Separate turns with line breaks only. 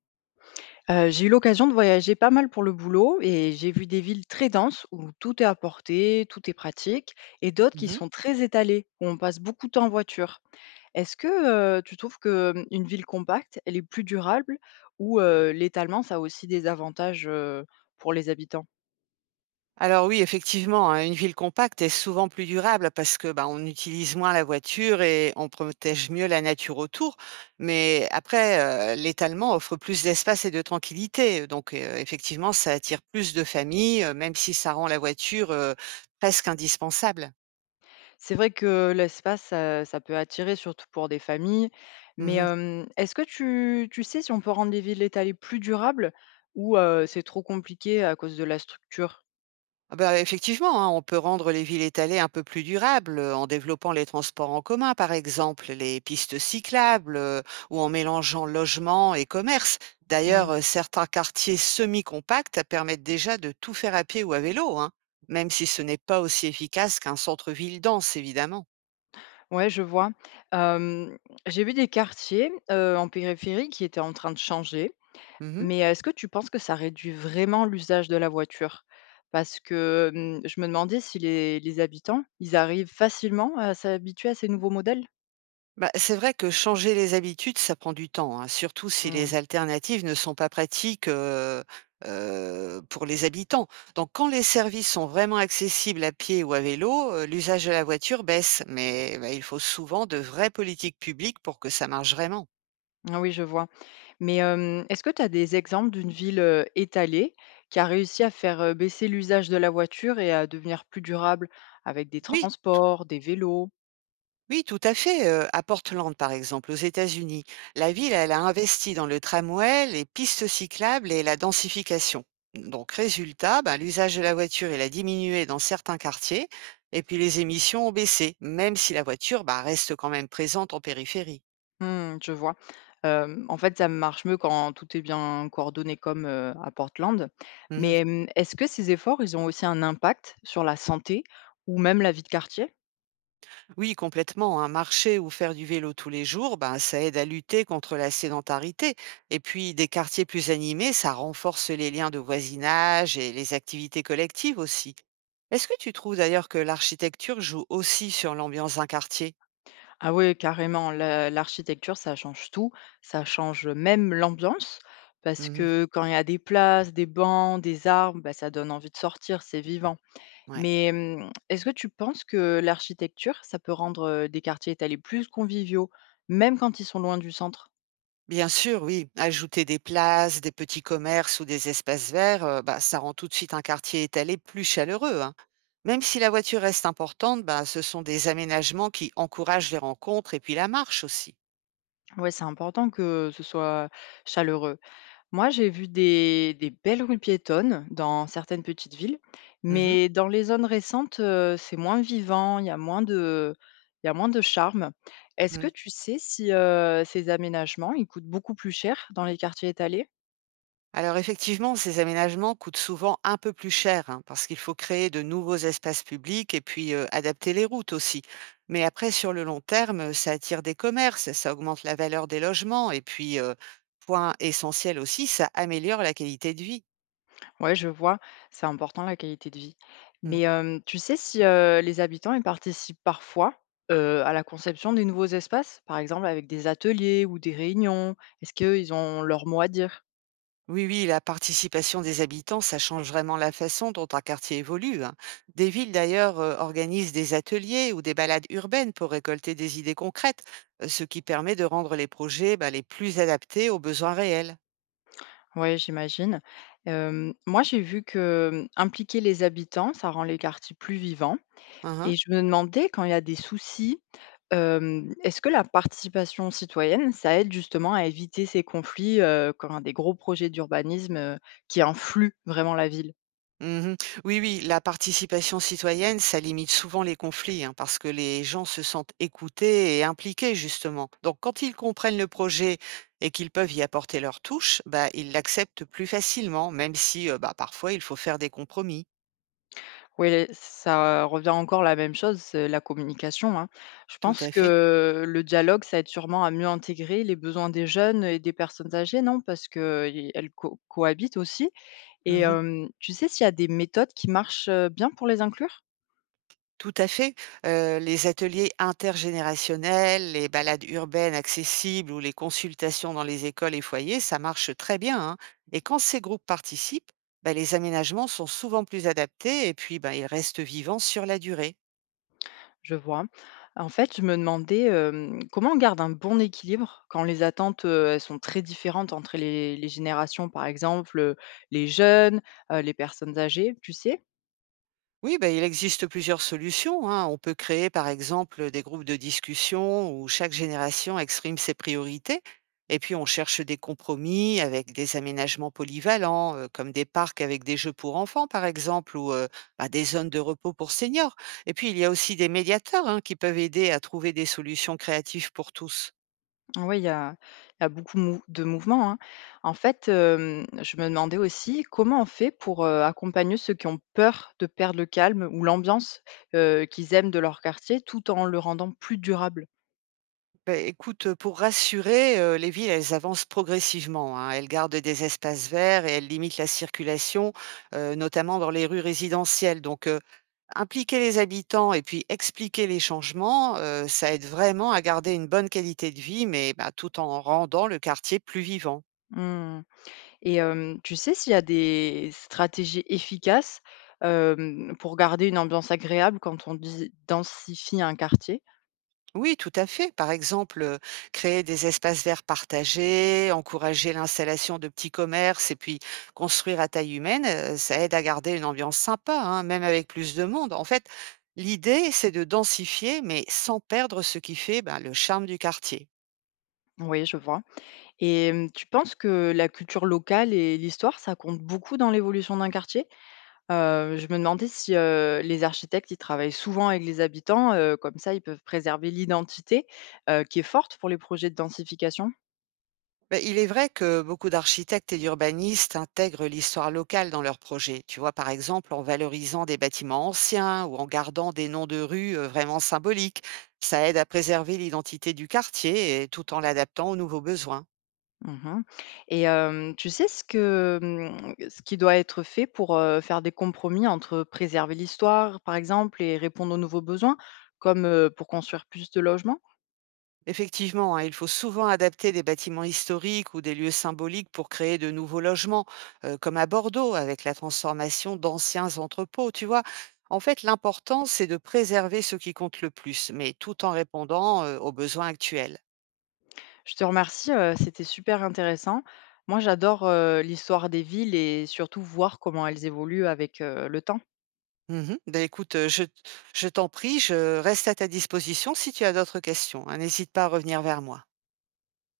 J'ai eu l'occasion de voyager pas mal pour le boulot et j'ai vu des villes très denses où tout est à portée, tout est pratique et d'autres qui
Mmh.
sont très étalées, où on passe beaucoup de temps en voiture. Est-ce que, tu trouves que, une ville compacte, elle est plus durable ou, l'étalement, ça a aussi des avantages, pour les habitants?
Alors oui, effectivement, hein, une ville compacte est souvent plus durable parce que, bah, on utilise moins la voiture et on protège mieux la nature autour. Mais après, l'étalement offre plus d'espace et de tranquillité. Donc, effectivement, ça attire plus de familles, même si ça rend la voiture, presque indispensable.
C'est vrai que l'espace, ça peut attirer, surtout pour des familles, mais,
Mmh.
est-ce que tu sais si on peut rendre les villes étalées plus durables ou, c'est trop compliqué à cause de la structure?
Ah bah, effectivement, hein, on peut rendre les villes étalées un peu plus durables en développant les transports en commun, par exemple, les pistes cyclables ou en mélangeant logement et commerce. D'ailleurs,
Mmh.
certains quartiers semi-compacts permettent déjà de tout faire à pied ou à vélo, hein, même si ce n'est pas aussi efficace qu'un centre-ville dense, évidemment.
Ouais, je vois. Hem, j'ai vu des quartiers, en périphérie qui étaient en train de changer,
Mhm.
mais est-ce que tu penses que ça réduit vraiment l'usage de la voiture? Parce que, je me demandais si les habitants, ils arrivent facilement à s'habituer à ces nouveaux modèles?
Bah, c'est vrai que changer les habitudes, ça prend du temps, hein, surtout si
Mmh.
les alternatives ne sont pas pratiques pour les habitants. Donc, quand les services sont vraiment accessibles à pied ou à vélo, l'usage de la voiture baisse, mais bah, il faut souvent de vraies politiques publiques pour que ça marche vraiment.
Ah oui, je vois. Mais, est-ce que tu as des exemples d'une ville, étalée qui a réussi à faire, baisser l'usage de la voiture et à devenir plus durable avec des
Oui,
transports, des vélos?
oui, tout à fait. À Portland, par exemple, aux États-Unis, la ville, elle a investi dans le tramway, les pistes cyclables et la densification. Donc, résultat, ben, l'usage de la voiture, il a diminué dans certains quartiers, et puis les émissions ont baissé, même si la voiture, ben, reste quand même présente en périphérie.
Mmh, je vois. En fait, ça marche mieux quand tout est bien coordonné comme, à Portland. Mais,
Mhm.
est-ce que ces efforts, ils ont aussi un impact sur la santé ou même la vie de quartier?
Oui, complètement. Un marché ou faire du vélo tous les jours, ben, ça aide à lutter contre la sédentarité. Et puis, des quartiers plus animés, ça renforce les liens de voisinage et les activités collectives aussi. Est-ce que tu trouves d'ailleurs que l'architecture joue aussi sur l'ambiance d'un quartier?
Ah oui, carrément, la l'architecture, ça change tout. Ça change même l'ambiance parce
Mhm,
que quand il y a des places, des bancs, des arbres, bah, ça donne envie de sortir, c'est vivant.
ouais.
Mais, est-ce que tu penses que l'architecture, ça peut rendre, des quartiers étalés plus conviviaux, même quand ils sont loin du centre?
Bien sûr, oui. Ajouter des places, des petits commerces ou des espaces verts, bah, ça rend tout de suite un quartier étalé plus chaleureux, hein. Même si la voiture reste importante, bah, ce sont des aménagements qui encouragent les rencontres et puis la marche aussi.
Ouais, c'est important que ce soit chaleureux. Moi, j'ai vu des belles rues piétonnes dans certaines petites villes, mais dans les zones récentes, c'est moins vivant, il y a moins de charme. Est-ce que
Mhm.
tu sais si ces aménagements, ils coûtent beaucoup plus cher dans les quartiers étalés?
Alors effectivement, ces aménagements coûtent souvent un peu plus cher, hein, parce qu'il faut créer de nouveaux espaces publics et puis adapter les routes aussi. Mais après, sur le long terme, ça attire des commerces, ça augmente la valeur des logements et puis, point essentiel aussi, ça améliore la qualité de vie.
Ouais, je vois, c'est important la qualité de vie. Mais, tu sais si, les habitants, ils participent parfois, à la conception des nouveaux espaces? Par exemple avec des ateliers ou des réunions? Est-ce qu'ils ont leur mot à dire?
Oui, oui, la participation des habitants, ça change vraiment la façon dont un quartier évolue, hein. Des villes, d'ailleurs, organisent des ateliers ou des balades urbaines pour récolter des idées concrètes, ce qui permet de rendre les projets, bah, les plus adaptés aux besoins réels.
Oui, j'imagine. Moi j'ai vu que, impliquer les habitants, ça rend les quartiers plus vivants
Uhum.
et je me demandais quand il y a des soucis, est-ce que la participation citoyenne, ça aide justement à éviter ces conflits, quand il y a des gros projets d'urbanisme, qui influent vraiment la ville?
Mmh. Oui, oui, la participation citoyenne, ça limite souvent les conflits, hein, parce que les gens se sentent écoutés et impliqués, justement. Donc, quand ils comprennent le projet et qu'ils peuvent y apporter leur touche, bah, ils l'acceptent plus facilement, même si, bah, parfois, il faut faire des compromis.
Oui, ça revient encore la même chose, c'est la communication, hein. Je
Tout
pense
à fait.
que le dialogue, ça aide sûrement à mieux intégrer les besoins des jeunes et des personnes âgées, non? Parce qu'elles co cohabitent aussi et
Mmh.
tu sais s'il y a des méthodes qui marchent, bien pour les inclure?
Tout à fait. Les ateliers intergénérationnels, les balades urbaines accessibles ou les consultations dans les écoles et foyers, ça marche très bien, hein. Et quand ces groupes participent, bah, les aménagements sont souvent plus adaptés et puis, bah, ils restent vivants sur la durée.
Je vois, hein. En fait, je me demandais, comment on garde un bon équilibre quand les attentes, elles sont très différentes entre les générations, par exemple, les jeunes, les personnes âgées, tu sais?
Oui, ben il existe plusieurs solutions, hein. On peut créer, par exemple, des groupes de discussion où chaque génération exprime ses priorités. Et puis, on cherche des compromis avec des aménagements polyvalents, comme des parcs avec des jeux pour enfants, par exemple, ou bah, des zones de repos pour seniors. Et puis, il y a aussi des médiateurs, hein, qui peuvent aider à trouver des solutions créatives pour tous.
Oui, il y a, il y a beaucoup de mouvements, hein. En fait, je me demandais aussi comment on fait pour accompagner ceux qui ont peur de perdre le calme ou l'ambiance qu'ils aiment de leur quartier tout en le rendant plus durable.
Beh, écoute, pour rassurer, les villes, elles avancent progressivement, hein. Elles gardent des espaces verts et elles limitent la circulation, notamment dans les rues résidentielles. Donc, impliquer les habitants et puis expliquer les changements, ça aide vraiment à garder une bonne qualité de vie, mais, bah, tout en rendant le quartier plus vivant.
Hmm. Et tu sais s'il y a des stratégies efficaces pour garder une ambiance agréable quand on densifie un quartier?
Oui, tout à fait. Par exemple, créer des espaces verts partagés, encourager l'installation de petits commerces et puis construire à taille humaine, ça aide à garder une ambiance sympa, hein, même avec plus de monde. En fait, l'idée, c'est de densifier, mais sans perdre ce qui fait, ben, le charme du quartier.
Oui, je vois. Et tu penses que la culture locale et l'histoire, ça compte beaucoup dans l'évolution d'un quartier? Je me demandais si, les architectes, ils travaillent souvent avec les habitants, comme ça ils peuvent préserver l'identité, qui est forte pour les projets de densification?
Beh, il est vrai que beaucoup d'architectes et d'urbanistes intègrent l'histoire locale dans leurs projets. Tu vois, par exemple, en valorisant des bâtiments anciens ou en gardant des noms de rues vraiment symboliques. Ça aide à préserver l'identité du quartier et tout en l'adaptant aux nouveaux besoins.
Mmh. Et tu sais ce que, ce qui doit être fait pour, faire des compromis entre préserver l'histoire, par exemple, et répondre aux nouveaux besoins, comme, pour construire plus de logements?
Effectivement, hein, il faut souvent adapter des bâtiments historiques ou des lieux symboliques pour créer de nouveaux logements, comme à Bordeaux, avec la transformation d'anciens entrepôts, tu vois. En fait, l'important, c'est de préserver ce qui compte le plus, mais tout en répondant aux besoins actuels.
Je te remercie, c'était super intéressant. Moi j'adore, l'histoire des villes et surtout voir comment elles évoluent avec, le temps.
Mhm. Ben, écoute, je t'en prie, je reste à ta disposition si tu as d'autres questions, hein. N'hésite pas à revenir vers moi.